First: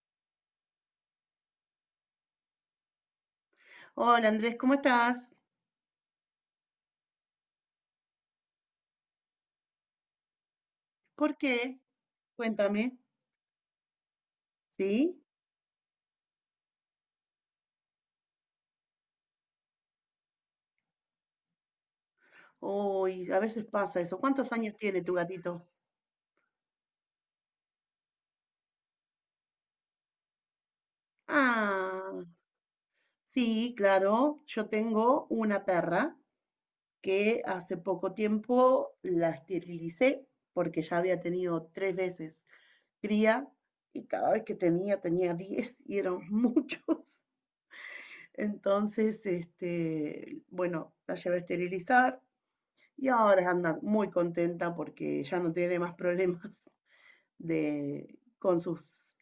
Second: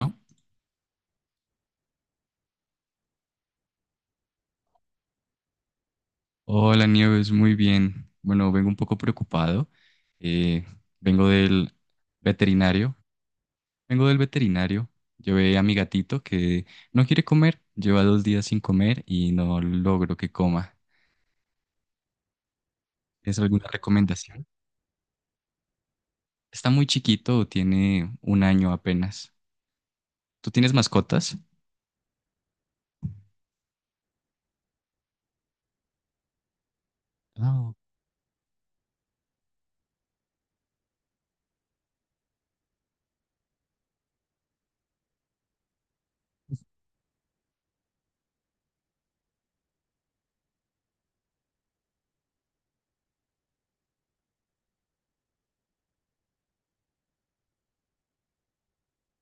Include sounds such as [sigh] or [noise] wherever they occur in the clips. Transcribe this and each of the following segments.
¿No? Hola Andrés, ¿cómo estás? Hola Nieves, muy bien. Bueno, vengo un poco preocupado. Eh, Vengo ¿Por del qué? Cuéntame, veterinario. Vengo del veterinario. ¿sí? Llevé a mi gatito que no quiere comer. Lleva 2 días sin comer y no logro que coma. Uy, ¿Tienes a veces alguna pasa eso. recomendación? ¿Cuántos años tiene tu gatito? Está muy chiquito, tiene un año apenas. ¿Tú tienes mascotas? Ah, sí, claro. Yo tengo una perra que Ah, hace poco tiempo la esterilicé porque ya había tenido tres veces cría y cada vez que tenía 10 y eran [laughs] muchos. Entonces, este, bueno, la llevé a esterilizar. Y ahora anda muy contenta porque ya no tiene más problemas [laughs] de, con sus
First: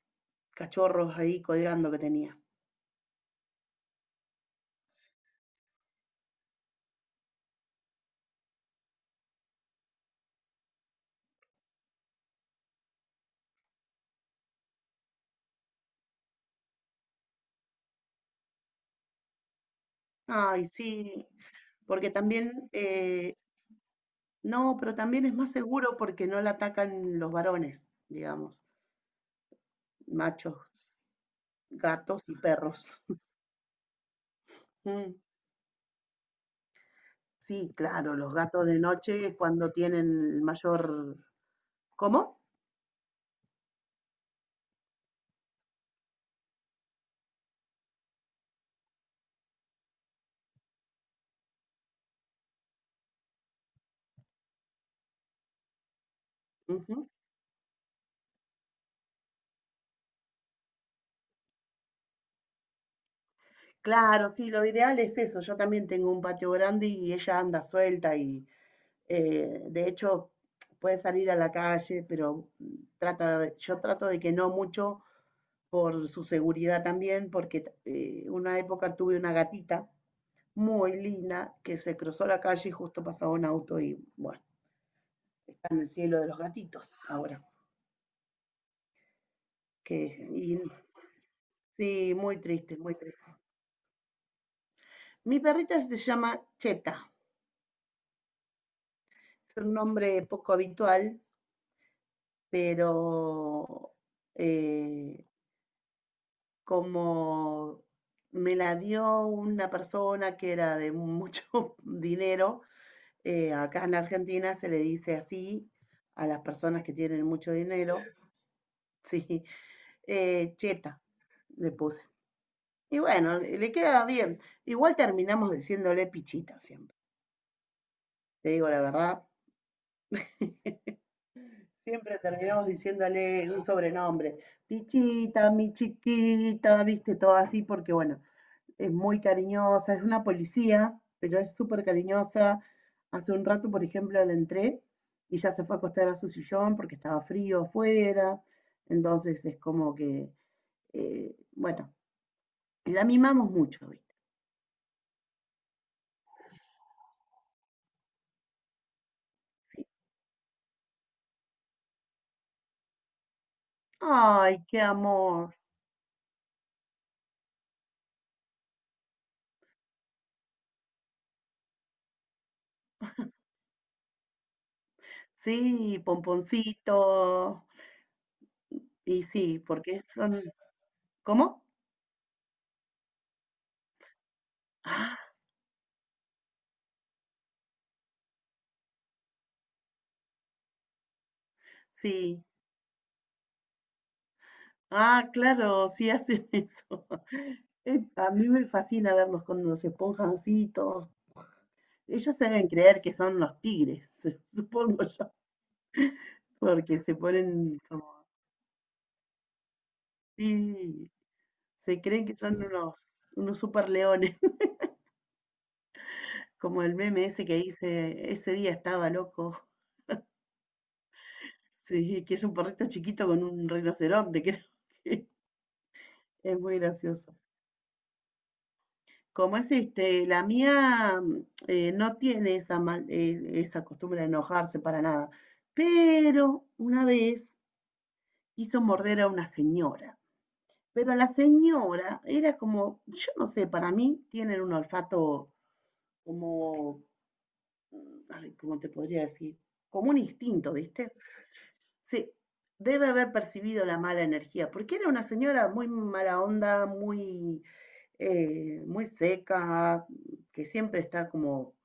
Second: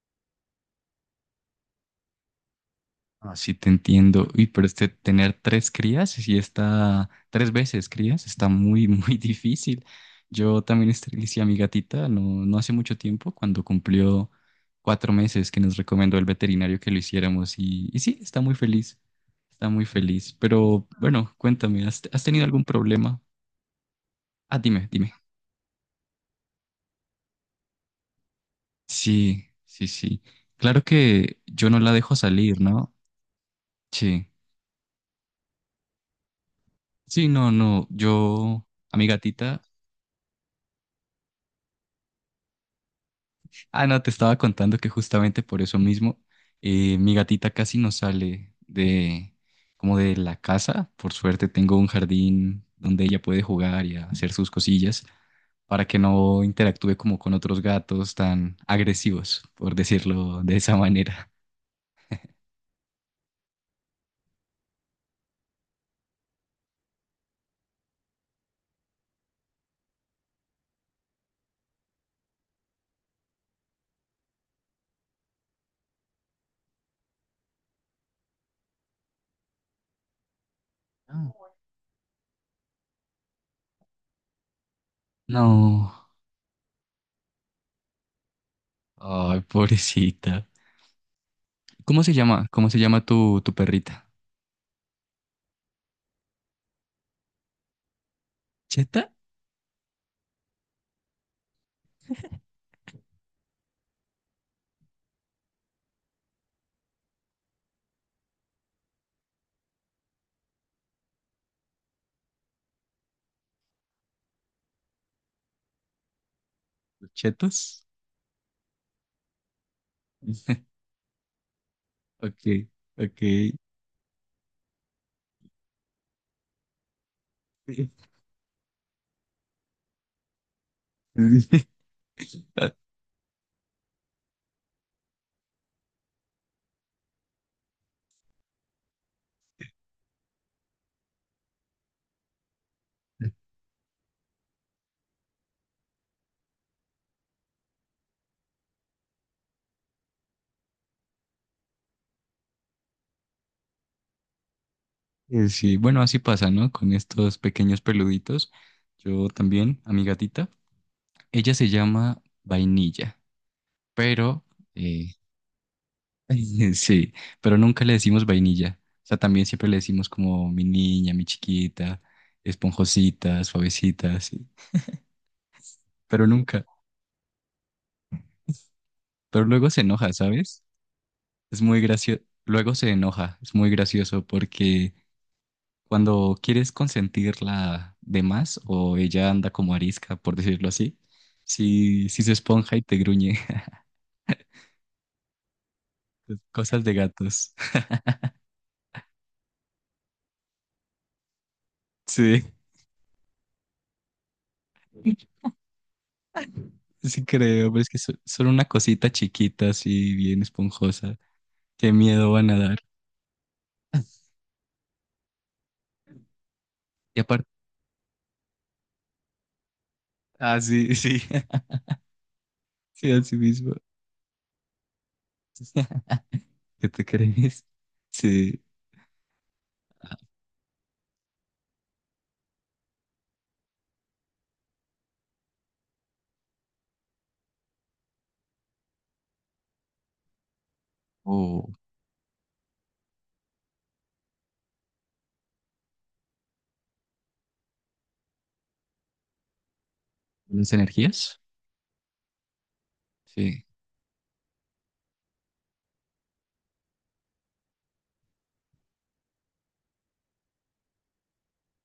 cachorros ahí colgando que tenía. Ah, sí, te entiendo. Uy, pero este tener tres crías y tres veces crías, está muy, [laughs] muy difícil. Yo también esterilicé a mi gatita no, no hace mucho tiempo, cuando cumplió 4 meses que nos recomendó el veterinario que lo hiciéramos y sí, está muy feliz, está muy feliz. Ay, Pero sí, bueno, cuéntame, ¿has, porque has tenido también, algún problema? Ah, no, dime, pero dime. también es más seguro porque no la atacan los varones, digamos, Sí, sí, sí. machos, Claro que yo no la dejo gatos y salir, perros. ¿no? [laughs] Sí. Mm. Sí, no, Sí, no. claro, los Yo, gatos de a mi noche es gatita cuando tienen el mayor... ¿Cómo? Ah, no, te estaba contando que justamente por eso mismo mi gatita casi no sale de como de la casa. Por suerte tengo un jardín donde ella puede jugar y hacer sus cosillas para que no interactúe Ujú. como con otros gatos tan agresivos, por decirlo de esa manera. Claro, sí, lo ideal es eso. Yo también tengo un patio grande y ella anda suelta y de hecho, puede salir a la calle, pero yo trato de que no mucho por su seguridad también, porque una época tuve una gatita muy Ah. linda que se cruzó la calle y justo pasaba un auto y bueno, está en el No, cielo de los gatitos ahora. ay, Que, pobrecita. y, ¿Cómo se sí, muy llama? ¿Cómo triste, se muy llama triste. tu, perrita? Mi perrita se llama Cheta, ¿Cheta? es un nombre poco habitual, pero eh, como me la dio una persona que era de mucho [laughs] dinero, acá en Argentina se le dice así a las personas que tienen mucho ¿Chetos? dinero. [laughs] Sí, [laughs] cheta, le puse. Ok, Y bueno, ok. le queda bien. Igual terminamos diciéndole pichita siempre, te digo la verdad. Siempre terminamos diciéndole un sobrenombre. Pichita, mi chiquita, viste, todo así, porque bueno, es muy cariñosa, es una policía, pero es súper cariñosa. Hace [laughs] un rato, por ejemplo, la entré y ya se fue a acostar a su sillón porque estaba frío afuera. Entonces es como que, bueno, la mimamos mucho, ¿viste? Sí, bueno, así pasa, ¿no? Con estos pequeños peluditos. Yo también, a mi gatita. Ella se llama Vainilla, pero Ay, qué eh, amor. [laughs] sí, pero nunca le decimos vainilla. O sea, también siempre le decimos como mi niña, mi chiquita, esponjosita, suavecita, sí. Sí, Pero nunca. pomponcito. Y Pero sí, luego se porque enoja, son, ¿sabes? Es ¿cómo? muy gracioso. Luego se enoja. Es muy gracioso porque Ah, cuando quieres consentirla de más o ella anda como arisca, por decirlo así, si se sí. esponja y te gruñe. [laughs] Ah, claro, sí hacen Cosas de eso. gatos. [laughs] [laughs] A mí me fascina verlos cuando se esponjan así, todos. Ellos Sí, deben creer que son los tigres, [laughs] supongo yo, porque se sí creo, ponen pero es que como, solo una cosita chiquita, así bien sí, esponjosa. Qué se creen miedo que van a son dar. Unos super leones, [laughs] [laughs] como el Y meme ese aparte, que dice, ese día estaba loco, [laughs] ah, sí, sí, [laughs] sí, que es un perrito sí, chiquito así con un mismo. rinoceronte, [laughs] creo. [laughs] Es muy ¿Qué te gracioso. crees? Sí. Como es este, la mía no tiene esa, esa costumbre de enojarse para nada, pero una vez hizo morder a una señora. Pero la O señora era como, yo no sé, para mí tienen un olfato como, ay, ¿cómo te podría decir? Como un las instinto, ¿viste? energías. Sí, debe haber Sí. percibido la mala energía, porque era una señora muy mala onda, muy, muy seca, que siempre está como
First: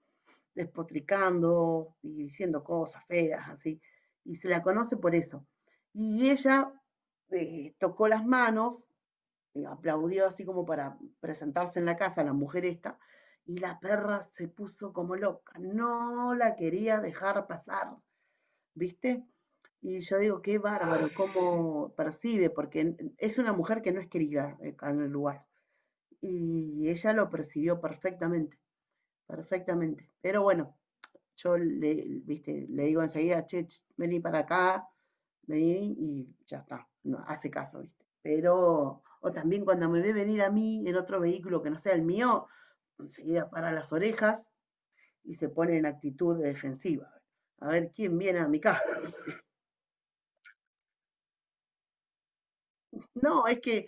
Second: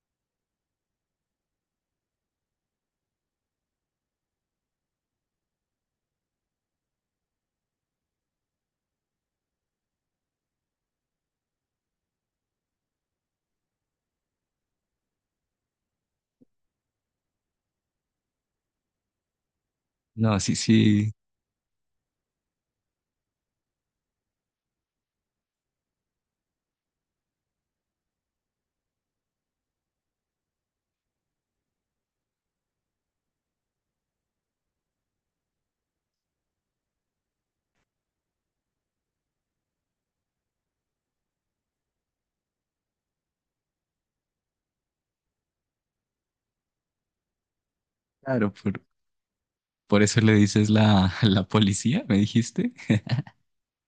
despotricando y diciendo cosas feas, así. Y se la conoce por eso. Y ella tocó las manos, aplaudió así como para presentarse en la casa la mujer esta, y la perra se puso como loca, no la quería dejar pasar, ¿viste? Y yo No, digo, sí, qué bárbaro, sí. cómo percibe, porque es una mujer que no es querida acá en el lugar. Y ella lo percibió perfectamente, perfectamente. Pero bueno, yo le, viste, le digo enseguida, che, vení para acá, vení y ya está, no, hace caso, viste. Pero, o también cuando me ve venir a mí en otro vehículo que no sea el mío, enseguida para las orejas y se pone en actitud de defensiva. A ver quién viene a Claro, mi por, casa. [laughs] por eso le dices la, [laughs] la policía, me dijiste. No, es que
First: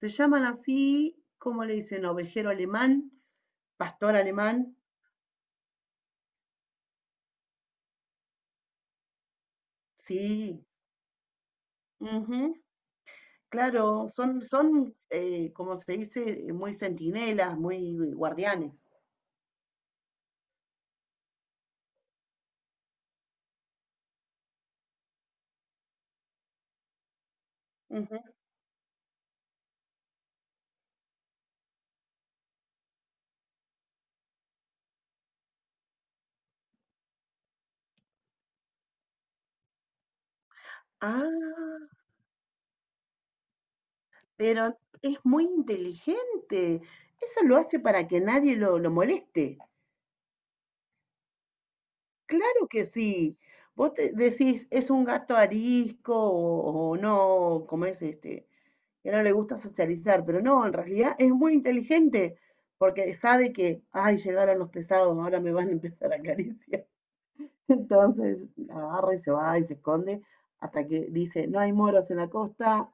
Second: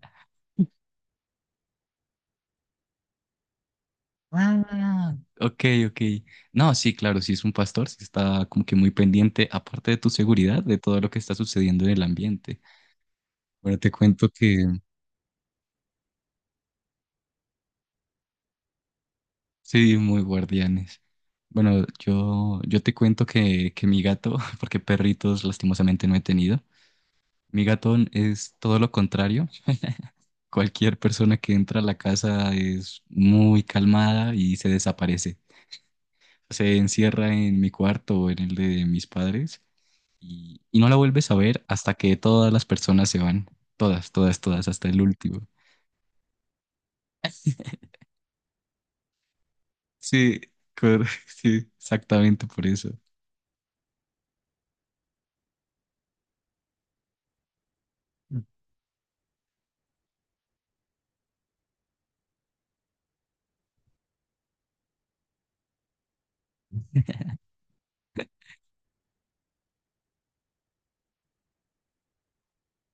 se llaman así, ¿cómo le dicen? Ovejero alemán, pastor alemán, Ah, ok, ok. No, sí, claro, si es un pastor, sí está como que muy pendiente, aparte de tu seguridad, sí. de todo lo que está sucediendo en el Uh -huh. ambiente. Bueno, te Claro, cuento son, que son como se dice, muy centinelas, muy guardianes. sí, muy guardianes. Bueno, yo, te cuento que mi gato, [laughs] porque perritos lastimosamente no he tenido, mi gato Ujú. es todo lo contrario. Cualquier persona que entra a la casa es muy calmada y se desaparece. Se encierra en mi cuarto o en el de mis padres y no la vuelves a ver Ah, hasta que todas las personas se van. Todas, todas, todas, pero hasta el es muy último. inteligente. Eso lo hace para que nadie lo moleste. Sí, [laughs] sí, exactamente por Claro que eso. sí. Vos te decís, es un gato arisco o no, como es este, que no le gusta socializar, pero no, en realidad es muy inteligente porque sabe que, ay, llegaron los pesados, ahora me van a empezar a acariciar. [laughs] Entonces agarra y se va y se esconde hasta que dice, no hay moros en la costa,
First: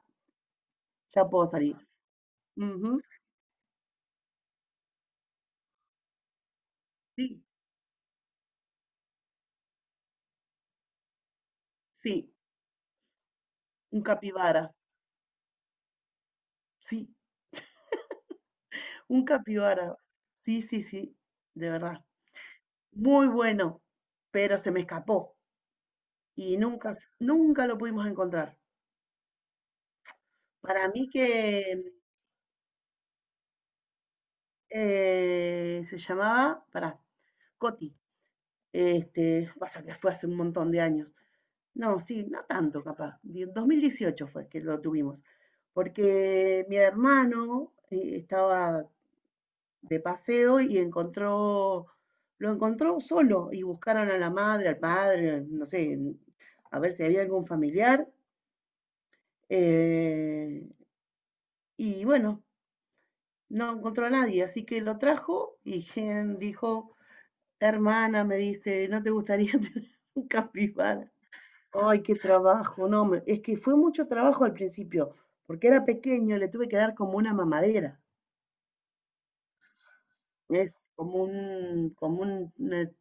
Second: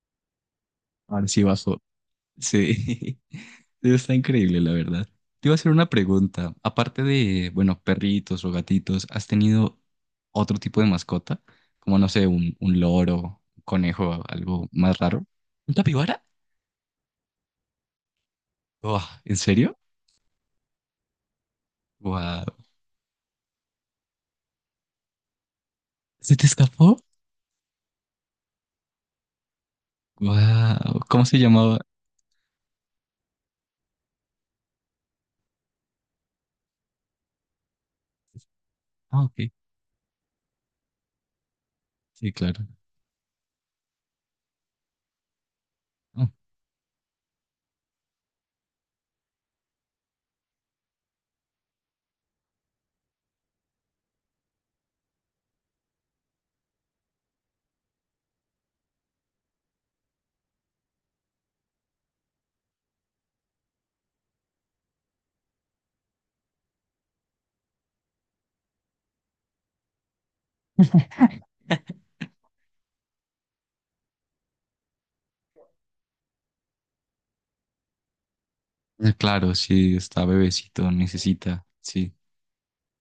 Ahora ya sí puedo salir. bajo. Ujú, Sí, [laughs] está increíble, la verdad. Te iba a hacer una pregunta. Aparte sí, de, bueno, perritos o gatitos, ¿has tenido otro tipo de mascota? Como, no sé, sí, un, loro, un un conejo, algo capibara, más raro. ¿Un capibara? sí, Buah, un ¿en serio? capibara, sí, sí, sí, de verdad. Wow. Muy bueno, pero se me escapó ¿Se te y escapó? Nunca lo pudimos encontrar. Para Wow. mí ¿Cómo se que llamaba? Se llamaba, para Coti, Ah, ok. este, pasa que fue hace un montón de años. No, sí, Sí, no claro. tanto capaz. 2018 fue que lo tuvimos, Ah, porque mi hermano estaba de paseo y encontró, lo encontró solo y buscaron a la madre, al padre, no sé, a ver si había algún familiar. eh, y bueno, no encontró a nadie, así que lo trajo y Gen dijo, hermana, me dice, ¿no te gustaría [laughs] tener un capibara? Ay, qué trabajo. No, es que fue mucho trabajo al principio, porque era pequeño, le tuve que dar como una mamadera. Claro, sí está Es bebecito, como necesita, un, sí.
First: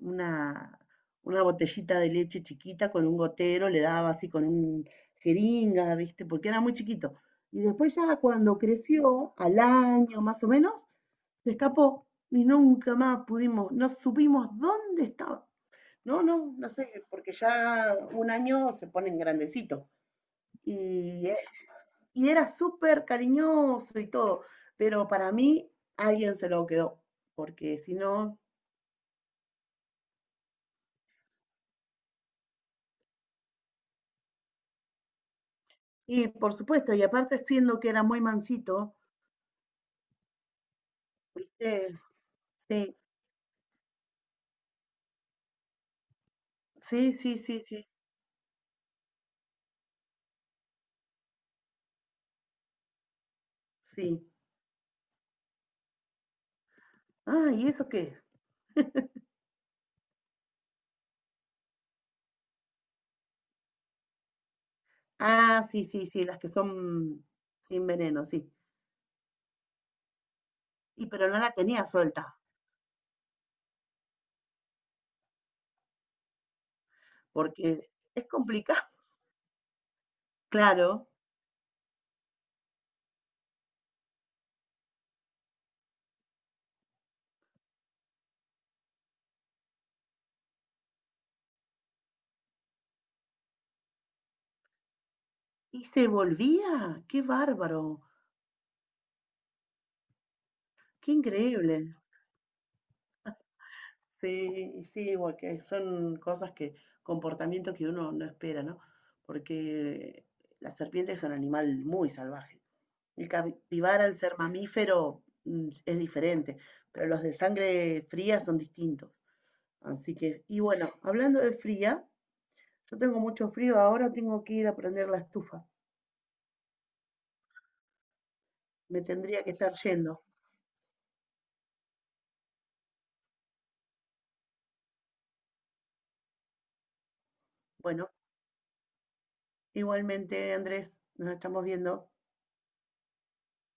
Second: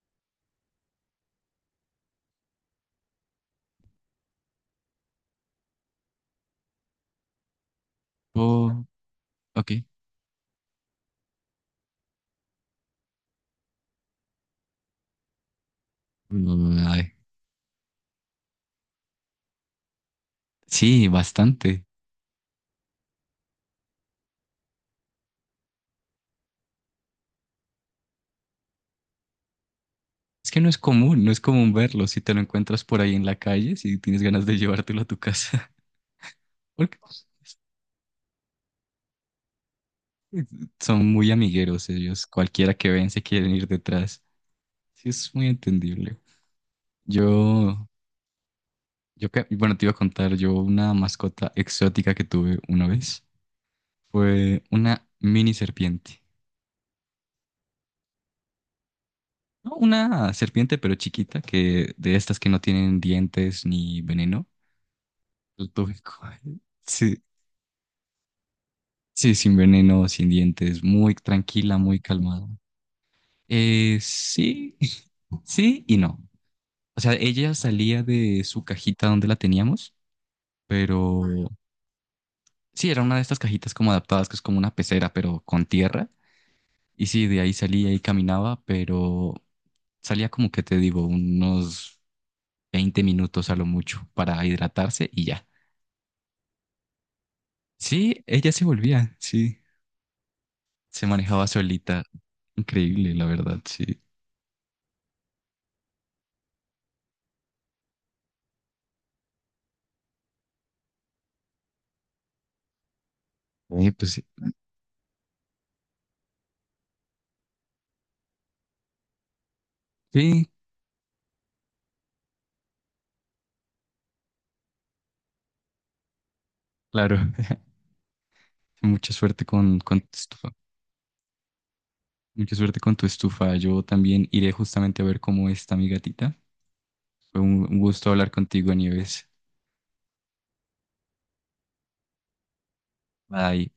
una, una botellita de leche chiquita con un gotero, le daba así con un jeringa, ¿viste? Porque era muy chiquito. Y después ya cuando Oh, creció, al ok. año más o menos, se escapó y nunca más pudimos, no supimos dónde estaba. No, no, no Mm, sé, ay, porque ya un año se ponen grandecitos. sí, Y bastante. y era súper cariñoso y todo, pero para mí alguien se lo quedó, porque si no, Es que no es común, no es común verlo. Si te lo encuentras por ahí en la calle, si tienes ganas de llevártelo a tu casa, y por [laughs] supuesto, porque y aparte siendo que era muy mansito, son muy amigueros ¿viste? ellos. Cualquiera que Sí, ven se quieren ir detrás. Sí, es muy entendible. sí, sí, sí, sí, Yo, bueno, te iba a contar, yo una mascota exótica que tuve una vez sí. fue una mini serpiente. Ah, ¿y eso qué es? No, una serpiente, pero chiquita, que de estas que no tienen dientes ni veneno. Ah, Lo sí, tuve [laughs] sí, sí, las que con- Sí, son sin veneno, sí. sí, sin veneno, sin dientes, Y muy pero no la tranquila, tenía muy suelta, calmada. Sí, [laughs] sí y no. O sea, ella porque salía es de su complicado, cajita [laughs] donde la teníamos, claro. pero sí, era una de estas cajitas como adaptadas, que es como una pecera, pero con tierra. Y sí, de ahí salía y caminaba, pero salía como que te digo, unos 20 minutos a lo mucho para hidratarse y ya. Y se volvía, qué bárbaro, Sí, ella se volvía, sí. Se qué manejaba increíble. solita. Increíble, la verdad, sí. Sí, y sí, porque son cosas que, comportamientos que uno no espera, ¿no? Porque la serpiente es un animal muy salvaje. El Sí, capibara, pues al sí. ser mamífero, es diferente, pero los de sangre fría son distintos. Así que, Sí, y bueno, hablando de fría, yo tengo mucho frío, ahora tengo que ir a prender la estufa. claro. [laughs] Me Mucha suerte tendría que estar con, tu yendo. estufa. Mucha suerte con tu estufa. Yo también iré justamente a ver cómo está mi gatita. Fue un gusto Bueno, hablar contigo, Nieves. igualmente, Andrés, nos estamos viendo. Bye.